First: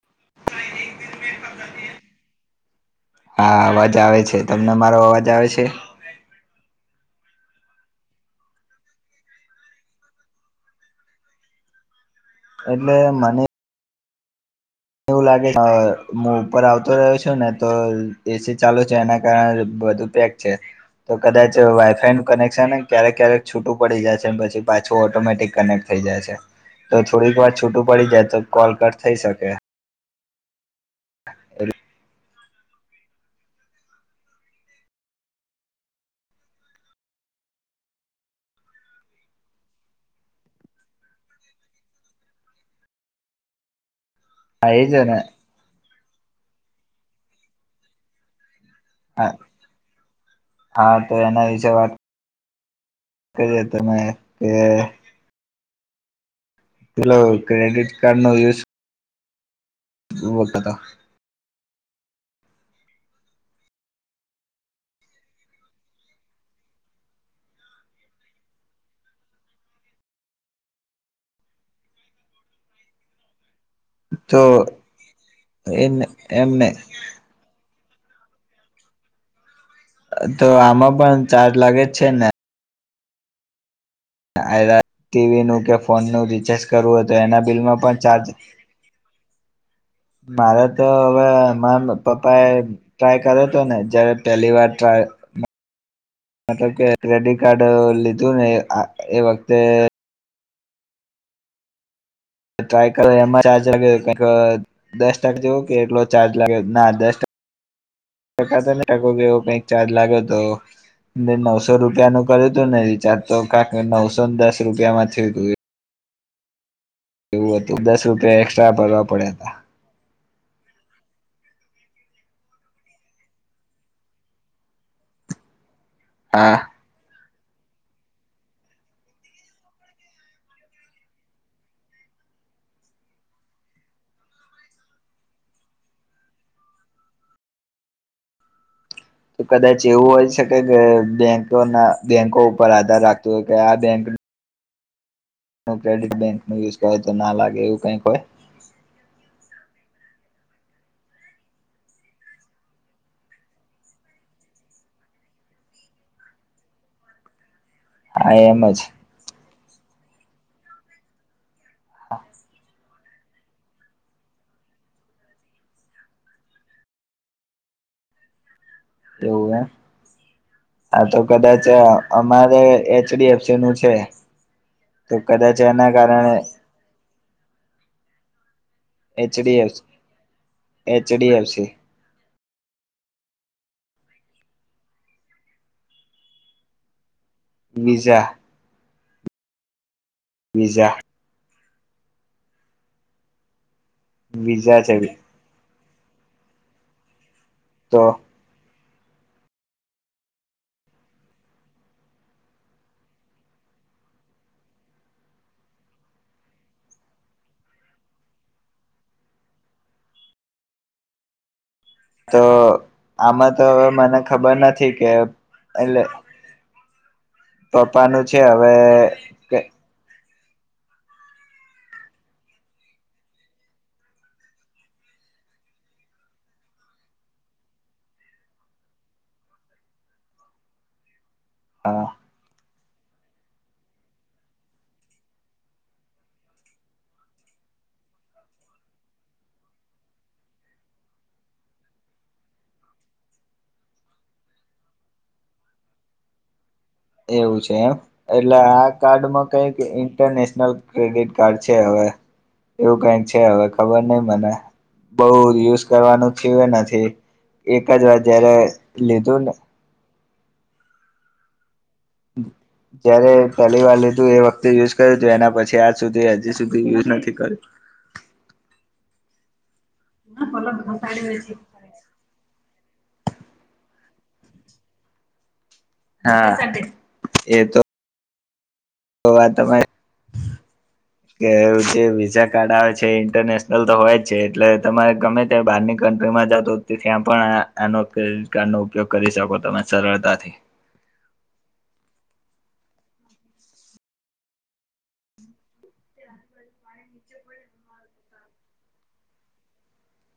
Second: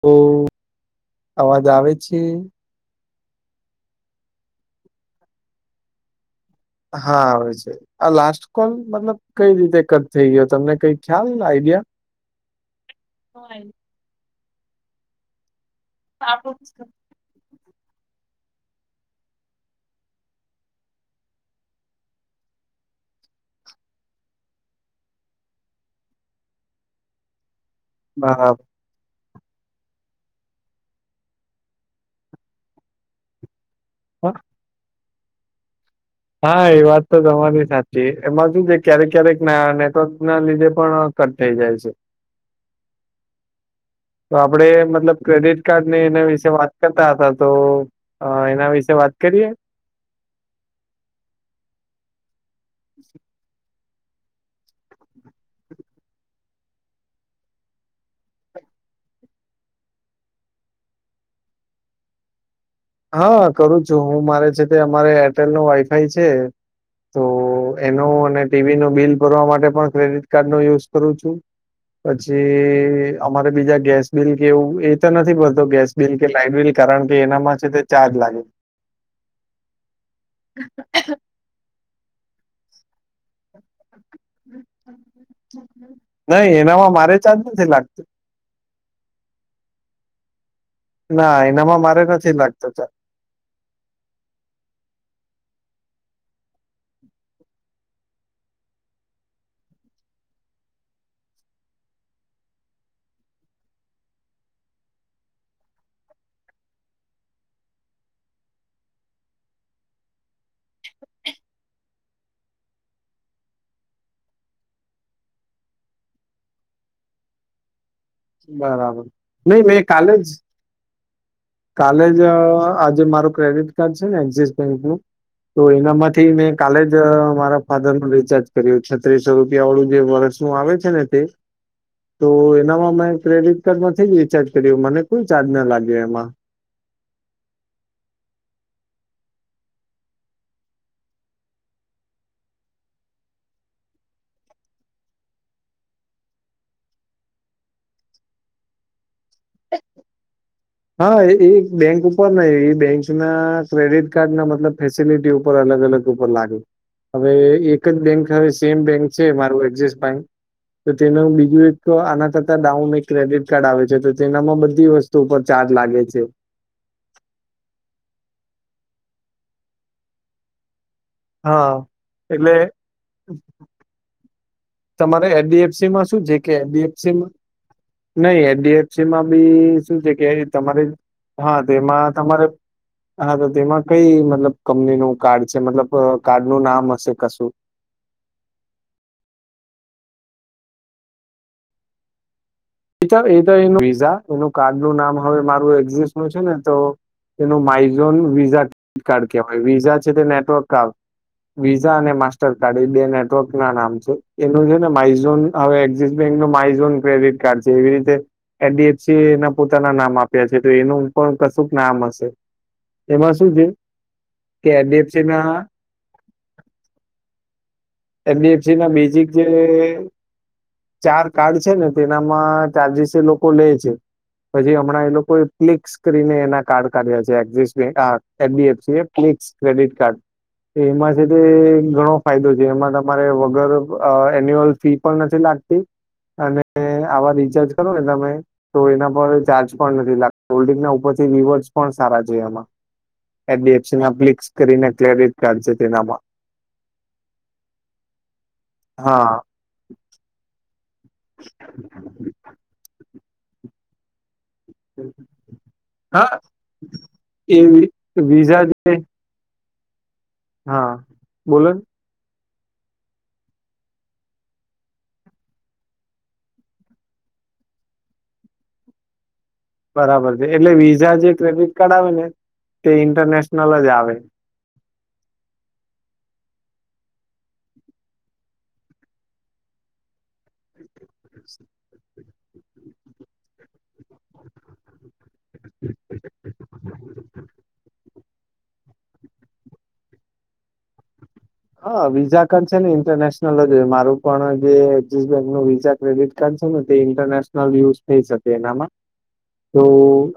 Hello અવાજ આવે છે? હા અવાજ આવે છે. તમને મારો અવાજ આવે છે? હા આવે છે. આ લાસ્ટ કોલ મતલબ કઈ રીતે કટ થઈ ગયો તમને કઈ ખ્યાલ આઈડિયા? એટલે મને હ [inaudible] એવું લાગે હું ઉપર આવતો રહ્યો છું ને તો એસી ચાલુ છે એના કારણે બધું પેક છે. તો કદાચ વાઈફાઈ નું કનેક્શન ક્યારેક ક્યારેક છૂટું પડી જાય છે પછી પાછું ઓટોમેટિક કનેક્ટ થઈ જાય છે. તો થોડીક વાર છૂટું પડી જાય તો બરાબર કોલ કટ થઈ શકે. [inaudible] હ. હા એ વાત તો તમારી સાચી એમાં શું છે ક્યારેક ક્યારેક નેટવર્ક ના લીધે પણ કટ થઈ જાય છે. [inaudible] [inaudible] તો આપડે હા એ જ ને મતલબ ક્રેડિટ ની એના વિશે વાત કરતા હતા તો એના વિશે વાત કરીએ? હા તો એના વિશે [inaudible] વાત કરીએ તમે કે પેલો ક્રેડિટ કાર્ડ નો યુઝ [unintelligible] હા કરું છું હું મારે છે તે અમારે એરટેલ નો વાઈફાઈ છે તો એનો અને ટીવી ન બિલ ભરવા માટે પણ ક્રેડિટ કાર્ડ નો યુઝ કરું છું. પછી અમારે બીજા ગેસ બિલ તો કે એવું એ તો નથી ભરતો ગેસ એમને બિલ કે લાઈટ એમને બિલ કારણ કે એનામાં છે તે ચાર્જ લાગે. તો આમાં પણ ચાર્જ લાગે જ છે ને? ટીવી કે ફોનનું નહી રિચાર્જ એનામાં કરવું તો મારે ચાર્જ એના નથી બિલમાં લાગતો ચાર્જ [inaudible] મારે તો હવે ના મા એનામાં મારે નથી પપ્પા એ લાગતો ટ્રાય કર્યો હતો ને જયારે પહેલી વાર ટ્રાય મતલબ કે ક્રેડિટ કાર્ડ લીધું ને એ વખતે ટ્રાય કરો ચાર [unintelligible] દસ ટકા જેવો કે એટલો ચાર્જ લાગે ના દસ ટ ટકા તો ને ટકો કે એવો કઈક બેંક ચાર્જ લાગ્યો હતો. નવસો રૂપિયા નું કર્યું હતું ને રિચાર્જ તો નવસો ને દસ રૂપિયામાં થયું હતું. એવું હતું દસ રૂપ બરાબર નહી મે કાલે જ કાલે જ આજે મારું ક્રેડિટ કાર્ડ છે ને એક્સિસ બેંક નું તો એનામાંથી હા મેં કાલે જ મારા ફાધર નું રિચાર્જ કર્યું છત્રીસો રૂપિયા વાળું જે વર્ષનું આવે છે ને તે. તો એનામાં મેં ક્રેડિટ કાર્ડ માંથી જ રિચાર્જ કર્યું મને કોઈ ચાર્જ ના લાગ્યો એમાં. તો કદાચ એવું હોય શકે કે બેંકો ના બેંકો ઉપર આધાર રાખતું હોય કે આ બેંક ક્રેડિટ બેંક ન યુઝ કરે તો ના લાગે એવું કંઈક હોય? હા એ બેંક ઉપર એ બેંક ના ક્રેડિટ કાર્ડ ના મતલબ ફેસિલિટી ઉપર અલગ અલગ ઉપર લાગે હવે એક એક જ બેંક હા હવે એમ જ સેમ બેંક છે મારું એક્સસ બેંક તો તેનું બીજું એક તો આના કરતા ડાઉન એક ક્રેડિટ કાર્ડ આવે છે તો તેનામાં બધી વસ્તુ પર ચાર્જ લાગે છે. એવું હે હા તો કદાચ હા. એટલે અમારે એચડીએફસી નું છે. તો તમારે કદાચ એના એડીએફસી માં શું કારણે છે કે એડીએફસીમાં નહી એડીએફ જેમાં એચડીએફ બી શું છે કે તમારે હા એચડીએફસી તેમાં તમારે હા તો તેમાં કઈ મતલબ કંપની કાર્ડ છે કંપની નું કાર્ડ છે મતલબ કાર્ડ નું નામ હશે કશું વીઝા. બીજા એ એનું વિઝા એનું કાર્ડ વિઝા છે નું નામ હવે મારું એક્ઝિસ્ટ નું છે ને તો એનું તો માઇઝોન વિઝા કાર્ડ કેવાય વિઝા છે તે નેટવર્ક ક વિઝા અને માસ્ટરકાર્ડ એ બે નેટવર્ક ના નામ છે એનું છે ને માઇઝોન હવે એક્સિસ બેંક ન માઇઝોન ક્રેડિટ કાર્ડ છે એવી રીતે એડીએફસી એ પોતાના નામ આપ્યા છે તો એનું પણ કશુંક નામ હશે. તો એમાં શું આમાં તો છે મને ખબર નથી કે એડીએફસી ના એટલે પપ્પાનું એચ. છે ડી. એફ. હવે સી ના બેઝિક જે કે ચાર કાર્ડ છે ને તેનામાં ચર્જિશ એ લોકો લે છે. પછી હમણાં એ લોકો્લ સ્ક્રીને એના કાર્ડ કાઢ્યા છે Axis bank H. D. F. C clicks credit card એમાંથી બી અ ઘણો ફાયદો છે. જેમાં તમારે વગર એન્યુઅલ ફી પણ નથી લાગતી અને આવા રિચાર્જ કરો ને તમે તો એના પર ચાર્જ પણ નથી લાગતો કોલ્ડ્રિંક ના ઉપરથી રીવર્ડ્સ પણ સારા છે એમાં એડીએફસીમાં ક્લિક્સ કરીને ક્રેડિટ કાર્ડ છે તેનામાં એવું છે એમ એટલે આ હા કાર્ડમાં કઈક ઇન્ટરનેશનલ ક્રેડિટ કાર્ડ છે હવે એવું કઈક છે હવે ખબર નહી મને બહુ જ યુઝ હા કરવાનું થયું નથી એ એક જ વાર જયારે વિઝા જે લીધું ને હા બોલો [inaudible] જયારે પહેલી વાર લીધું એ વખતે યુઝ કર્યું હતું એના પછી આજ સુધી હજી સુધી યુઝ નથી કર્યો. બરાબર છે એટલે વિઝા જે ક્રેડિટ કાર્ડ આવે ને તે ઇન્ટરનેશનલ જ આવે. હા એ તો એવા તો હોય કે જે વિઝા કાર્ડ આવે છે ઇન્ટરનેશનલ તો હોય જ છે એટલે તમારે ગમે તે બહારની કન્ટ્રીમાં જાવ તો ત્યાં પણ આનો ક્રેડિટ ઉપયોગ કરી શકો તમે સરળતાથી. હા વિઝા કાર્ડ છે ને ઇન્ટરનેશનલ જ હોય મારું પણ જે એક્સિક્સ બેંક નો વિઝા ક્રેડિટ કાર્ડ છે ને તે ઇન્ટરનેશનલ યુઝ થઈ શકે એનામાં તો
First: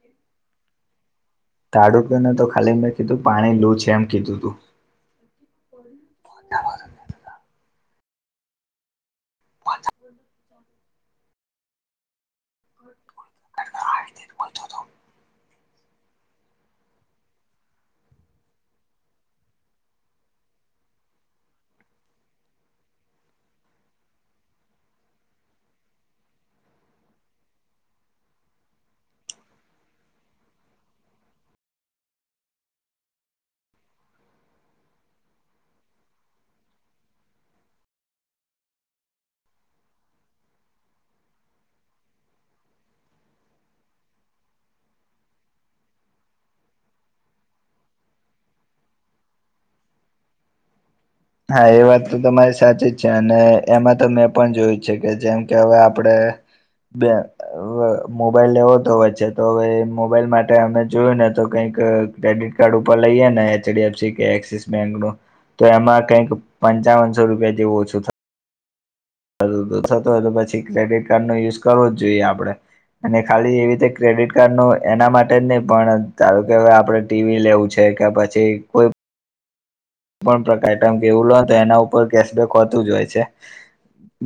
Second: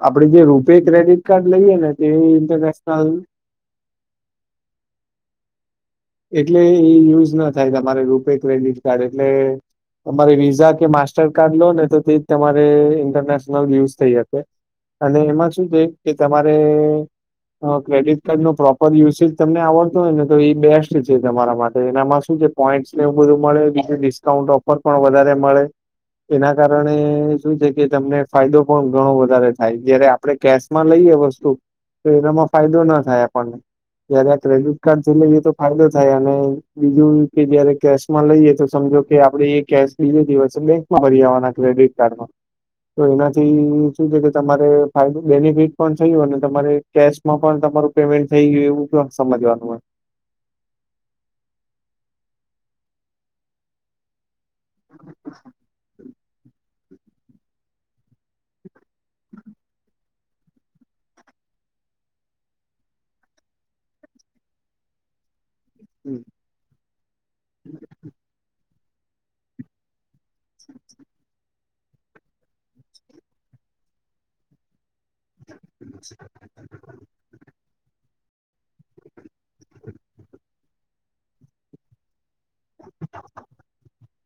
આપણે જે રૂપે ક્રેડિટ કાર્ડ લઈએ ને તે ઇન્ટરનેશનલ આયલુ છે એમ કીધું તું એટલે એ યુઝ ના થાય તમારે રૂપે ક્રેડિટ કાર્ડ એટલે તમારી વિઝા કે માસ્ટ માસ્ટર કાર્ડ લો ને તો તે તમારે ઇન્ટરનેશનલ યુઝ થઈ હકે અને એમાં શું છે કે તમારે ક્રેડિટ કાર્ડ નો પ્રોપર યુસેજ તમને આવડતો હોય ને તો એ બેસ્ટ છે તમારા માટે એનામાં શું છે પોઈન્ટને એવું બધું મળે બીજ ડિસ્કાઉન્ટ ઓફર પણ વધારે મળે. એના કારણે શું છે કે તમને ફાયદો પણ ઘણો વધારે થાય જ્યારે આપ આપણે કેશમાં લઈએ વસ્તુ તો એનામાં ફાયદો ના થાય આપણને જયારે આ ક્રેડિટ કાર્ડ જોઈ લઈ તો ફાયદો થાય અને બીજું કે જયારે કેશ માં લઈએ તો સમજો કે આપણે એ કેશ બીજો દિવસ બે ફરી આવવાના ક્રેડિટ કાર્ડમાં તો એનાથી શું છે કે તમારે ફાયદો બેનિફિટ પણ થયું અને તમારે કેશ માં પણ તમારું પેમેન્ટ થઈ ગયું એવું [unintelligible] પણ સમજવાનું હો હા એ વાત તો તમારી સાચી જ છે અને એમાં તમે પણ જોઈ છે કે જેમ કે હવે આપણે બે અહ મોબાઈલ લેવો તો વચ્ચે તો હવે મોબાઈલ માટે અમે જોયું ને તો કઈક ક્રેડિટ કાર્ડ ઉપર લઈએ ને એચ ડી એફ સી કે એક્સિસ બેંક નું તો એમાં કઈક પંચાવનસો રૂપિયા જેવું ઓછું થતું થતું તું થતુ હતુ તો પછી ક્રેડિટ કાર્ડ નો યુઝ કરવો જ જોઈએ આપણે અને ખાલી એવી રીતે ક્રેડિટ કાર્ડ નો એના માટે જ નહી પણ કે હવે આપણે ટીવી લેવું છે કે પછી કોઈ પણ પ્રકારે તમે કેવું લો તો એના ઉપર કેશબેક હોતું જ હોય છે.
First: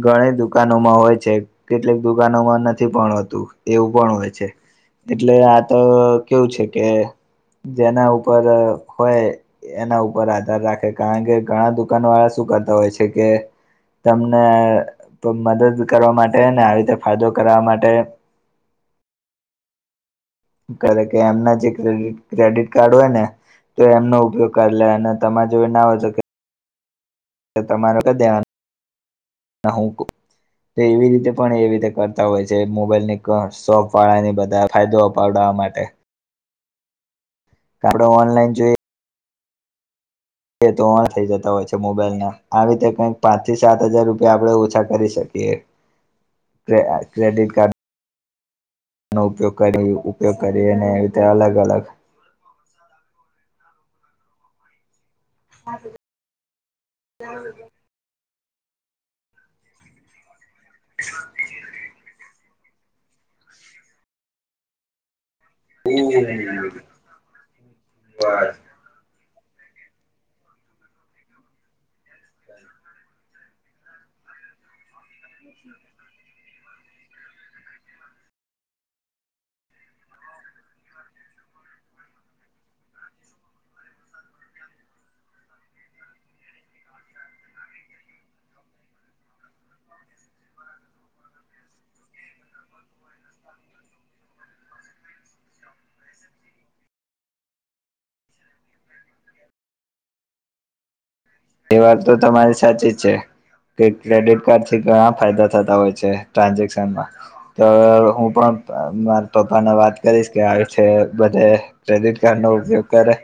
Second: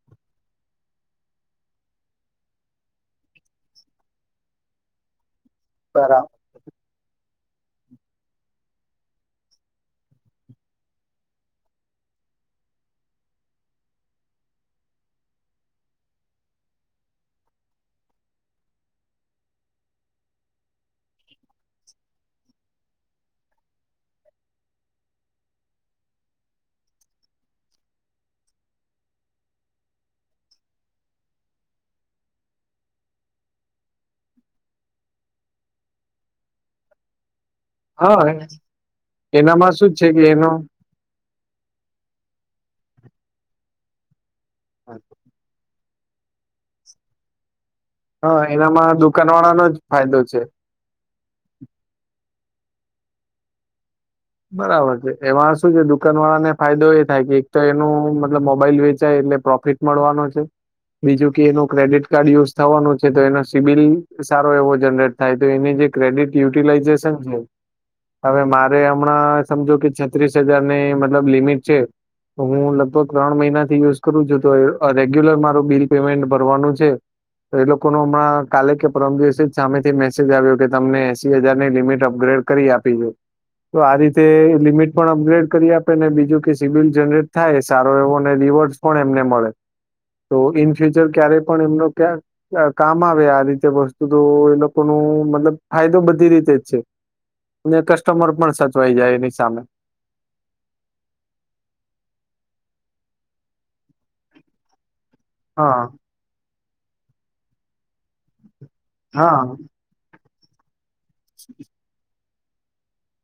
ઘણી દુકાનોમાં હોય છે કેટલીક દુકાનોમાં નથી પણ હોતું એવું પણ હોય છે. એટલે આ અહ બરાબર કેવું છે કે જેના ઉપર હોય એના ઉપર આ ધાર રાખે કારણ કે ઘણા દુકાન વાળા શું કરતા હોય છે કે તમને મદદ કરવા માટે ને આવી રીતે ફાયદો કરવા માટે કરે કે એમના જે ક્રેડી ક્રેડિટ કાર્ડ હોય ને તો એમનો ઉપયોગ કરી લે અને તમારે જોડે ના હોય તો તો તમારે કે દેવાનું કે હું તો એવી રીતે પણ એવી રીતે કરતા હોય છે મોબાઈલ ની ઘ શોપ વાળા ને એ બધા ફાયદો અપાવડાવવા માટે. આપણે હા ઓનલાઈન એનામાં શું જ છે કે એનો ધોવાણ થઈ જતા હોય છે મોબાઈલ ના આવે તે ટાઈમે પાંચ થી સાત હજાર રૂપ યા આપણે ઓછા કરી શકીએ કે ક્રેડિટ કાર્ડ હ એનામાં નો દુકાન ઉપયોગ વાળાનો જ કરી ફાયદો ઉપયોગ છે કરી અને એવી રીતે અલગ-અલગ બરાબર છે, એમાં શું છે દુકા કાન વાળા ને ફાયદો એ થાય કે એક તો એનું મતલબ મોબાઈલ વેચાય એટલે પ્રોફિટ મળવાનો છે. બીજું કે એનું ક્રેડિટ કાર્ડ યુઝ થવાનું છે, તો એનો સિબિલ સારો એવો જનરેટ થાય તો એની જે ક્રેડિટ યુટિલાઈઝેશન છે હવે મારે હમણાં સમજો કે છત્રીસ હજાર ની મતલબ લિમિટ છે. તો હું લગભગ ત્રણ મહિના થી યુઝ કરું છું તો રેગ્યુલર માર બિલ પેમેન્ટ ભરવાનું છે. તો એ લોકો હમણાં કાલે કે પરમ દિવસે જ સામેથી મેસેજ આવ્યો કે તમને એસી હજારની લિમિટ અપગ્રેડ કરી આપી છે. તો આ રીતે લિમિટ પણ અપગ્રેડ કરી આપે ને બીજું કે સિબિલ જનરેટ થાય સારો એવો ને રિવર્સ પણ એમને મળે, તો ઈન ફ્યુચર ક્યારે પણ એમનો ક્યાં કામ આવે આ રીતે વસ્તુ તો એ લોકો નુ મતલબ ફાયદો બધી રીતે જ છે. અને કસ્ટમર પણ સચવાઈ જાય એની સામે. એ વાત તો તમારી સાચી જ છે કે ક્રેડિટ કાર્ડ થી ઘણા ફાયદા થતા હા હોય છે. ટ્રાન્ઝેક્શનમાં, તો હું પણ મારા હા પપ્પાને વાત કરીશ કે આવી છે બધે ક્રેડિટ કાર્ડ નો ઉપયોગ કરે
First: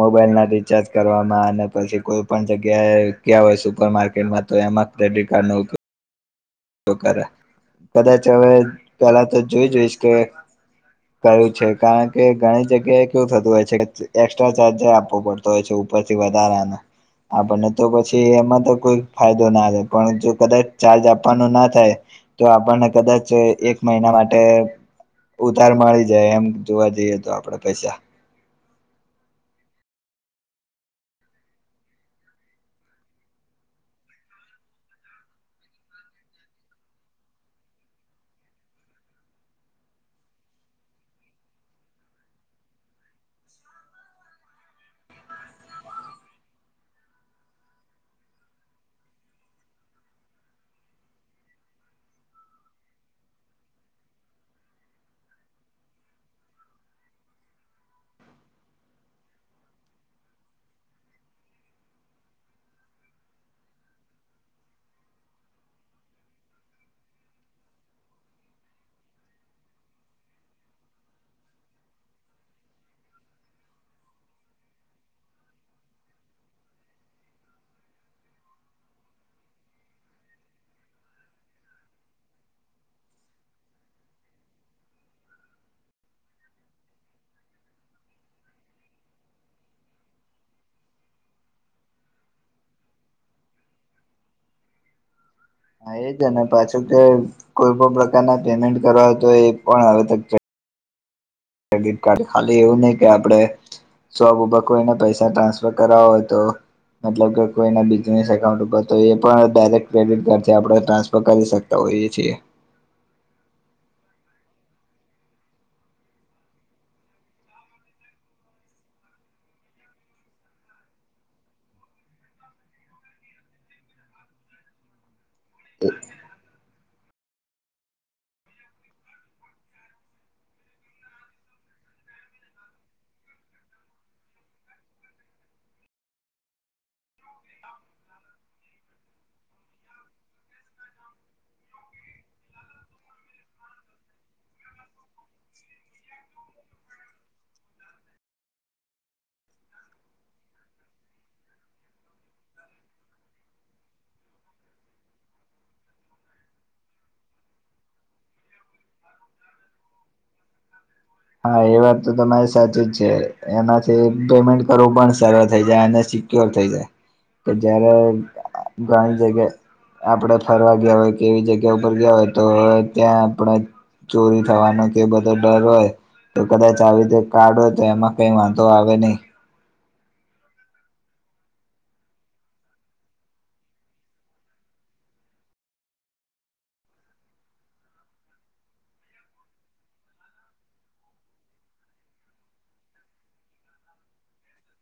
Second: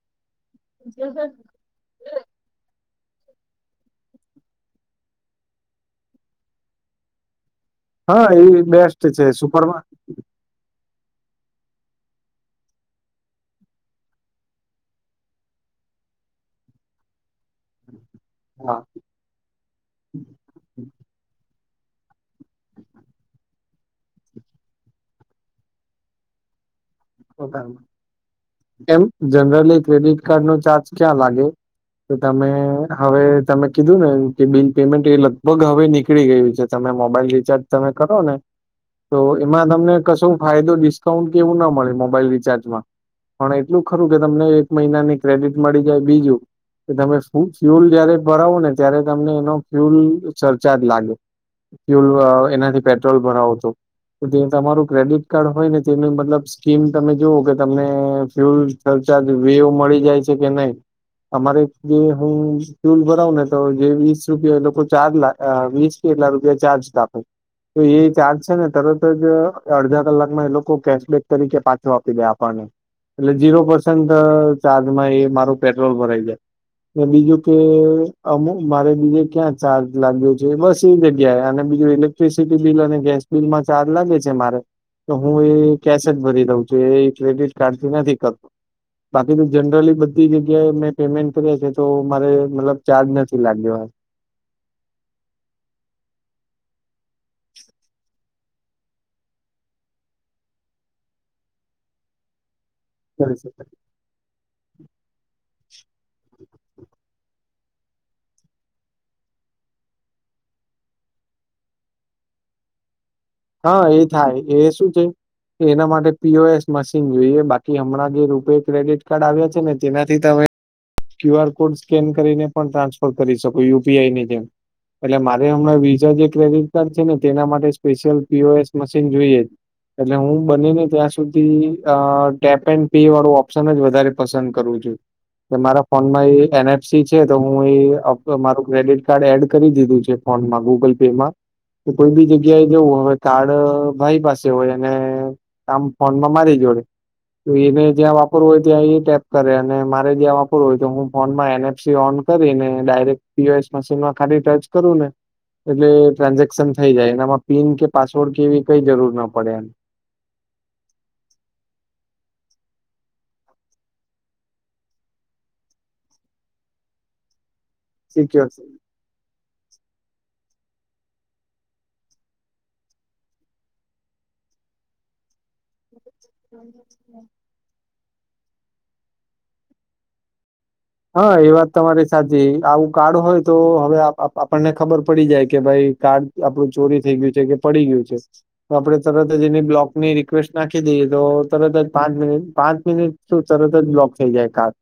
મોબાઈલ ના રિચાર્જ કરવામાં ને પછી કોઈ પણ જગ્યાએ ગયા હોય સુપર માર્કેટમાં તો એમાં ક્રેડિટ કાર્ડ નો ઉ પયોગ કરે કદાચ હા હવે એ બેસ્ટ છે પહેલા તો જોઈ સુપરમાં જોઈશ કે કયું છે કારણ કે ઘણી જગ્યાએ કેવું થતું હોય છે એક્સ્ટ્રા ચાર્જે આપવો પડતો. હોય છે ઉપર થી વધારાનો. આપણને તો પછી એમાં તો હા કોઈ ફાયદો ના રેય પણ જો કદાચ ચાર્જ આપ પવાનું ના થાય આપણને કદાચ એક મહિના માટે ઉધાર મળી જાય એમ જોવા જઈએ તો આપડે પૈસા. એમ જનરલી ક્રેડિટ કાર્ડ નો ચાર્જ ક્યાં લાગે? તો તમે હવે તમે કીધું ને કે બિલ પેમેન્ટ એ લગભગ હવે નીકળી ગયું છે. તમે મોબાઈલ રિચાર્જ તમે કરો ને તો એમાં તમને કશો ફાયદો ડિસ્કાઉન્ટ કે એવું ના મળે મોબાઈલ રિચાર્જમાં. પણ એટલું ખરું કે તમને એક મહિનાની ક્રેડિટ મળી જાય બીજું કે તમે ફુલ ફ્યુલ જયારે ભરાવો ને ત્યારે તમને એનો ફ્યુલ સરચાર્જ લાગે. ફ્યુલ એનાથી પેટ્રોલ ભરાવો તો. તો તે તમારું ક્રેડિટ કાર્ડ હોય ને તેનું મતલબ સ સ્કીમ તમે જોવો કે તમને ફ્યુલ સરચાર્જ વિવ્વુ મળી જાય છે કે નહી અમારે જે હું ફ્યુલ ભરાવું ને તો જે વીસ રૂપિયા એ લોકો ચાર્જ લા વીસ એટલા રૂપિયા ચાર્જ કાપે તો એ ચાર્જ છે ને તરત જ અડધા કલાકમાં એ લોકો કેશબેક તરીકે પાછો આપી દે આપણને એટલે ઝીરો પર્સેન્ટ ચાર્જમાં એ મારું પેટ્રોલ ભરાઈ જાય બીજું કે અમુ મારે બીજે ક્યાં ચાર્જ લાગ્યો છે બસ એ જગ્યાએ અને બીજું એટલે [unintelligible] બિલ અને ગેસ બિલમાં ચાર્જ લાગે છે મારે તો હું એ કેસ જ ભરી દઉં છે એ ક્રેડિટ કાર્ડ થી નથી કરતો બાકી તો જનરલી બધી જગ્યાએ મેં પેમેન્ટ કરીયા છે તો મારે મતલબ ચાર્જ નથી લાગ્યો હા એજ ને પાછું કે કોઈ પણ પ્રકારના પેમેન્ટ કરવા તો એ પણ હવેતો ક્રે ક્રેડિટ કાર્ડ ખાલી એવું નહી કે આપડે શોપ ઉપર કોઈને પૈસા ટ્રાન્સફર કરવા હોય તો મતલબ કે કોઈના બિઝનેસ એકઉન્ટ ઉપર તો એ પણ ડાયરેક્ટ ક્રેડિટ કાર્ડથી આપણે ટ્રાન્સફર કરી શકીએ તો હોએ છે. હા એ થાય એ શું છે એના માટે પી ઓ એસ મશીન જોઈએ બાકી હમણાં જે રૂપે ક્રેડિટ કાર્ડ આવ્યા છે ને તેનાથી તમે ક્યુ આર કોડ સ્કેન કરીને પણ ટ્રાન્સફર કરી શકો યુ પી આઈ ની જેમ એટલે મા અરે હમણાં વિઝા જે ક્રેડિટ કાર્ડ છે ને તેના માટે special P O S machine જોઈએ એટલે હું બને ને ત્યાં સુધી અ ટેપ એન્ડ પે વાળો ઓપ્શન જ વધારે પસંદ કરૂ છું. કે મારા ફોનમાં એ એન એફ સી છે તો હું એ મારું ક્રેડિટ કાર્ડ એડ કરી દીધું છે ફોનમાં ગૂગલ પે માં તો કોઈ બી જગ્યાએ જવું હોય કાર્ડ ભાઈ પાસે હોય અને આમ ફોનમાં મારી જોડે તો એને જ્યાં વાપરવું હોય ત્યાં એ ટેપ કરે અને મારે જ્યાં વાપરવું હોય તો હું ફોનમાં એન એફ સી ઓન કરીને ડાયરેક્ટ પીઓએસ મશીનમાં ખાલી ટચ કરું ને એટલે ટ્રાન્ઝેક્શન થઈ જાય એનામાં પીન કે પાસવર્ડ કે એવી કઈ જરૂર ના પડે એમ હા એ વાત તો તમારે સાચી જ છે એમાંથી પેમેન્ટ કરવું પણ સરળ થઈ જાય અને સી ક્યોર થઈ જાય પણ જયારે સિક્યોર ગણ જગ્યા એ આપણે ફરવા ગયા હોય કે એવી જગ્યા ઉપર ગયા હોય તો ત્યાં આપણે ચોરી થવાનો કે એ બધો ડર હોય તો કદાચ આવી રીતે કાર્ડ હોય તો એમાં કઈ વાંધો આવે નહી હા એ વાત તમારી સાચી આવું કાર્ડ હોય તો હવે આપણને ખબર પડી જાય કે ભાઈ કાર્ડ ચોરી થઇ ગયું કે પડી ગયું છે. તો આપણે તરત જ એની રિકવેસ્ટ નાખી દઈએ તો તરત જ પાંચ મિનિટ પાંચ મિનિટ શું તરત જ બ્લોક થઈ જાય કાર્ડ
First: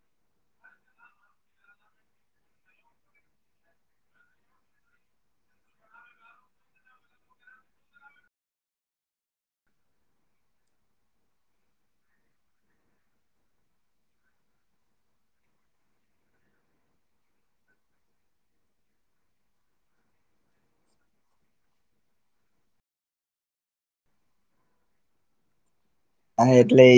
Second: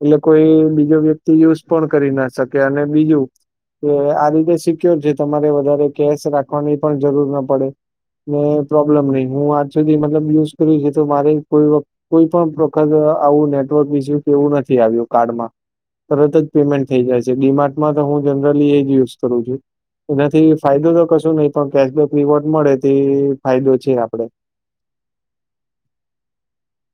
એટલે કોઈ બીજો વ્યક્તિ યુઝ પણ કરી ના શકે અને બીજું કે આ રીતે સિક્યોર છે તમારે વધારે કેશ રાખવાની પણ જરૂર ના પડે ને પ્રોબ્લેમ નહી હું આજ સુધી મતલબ યુઝ કર છે તો મારે કોઈ કોઈ પણ પ્રકાર આવું નેટવર્ક વિશે કેવું નથી આવ્યું કાર્ડમાં તરત જ પેમેન્ટ થઈ જાય છે ડીમાર્ટમાં તો હું જનરલી એ જ યુઝ કરું છું. એનાથી ફાયદો તો કશું નહી પણ કેશબેક રીવોર્ડ મળે તે ફાયદો છે આપણે હા એટલે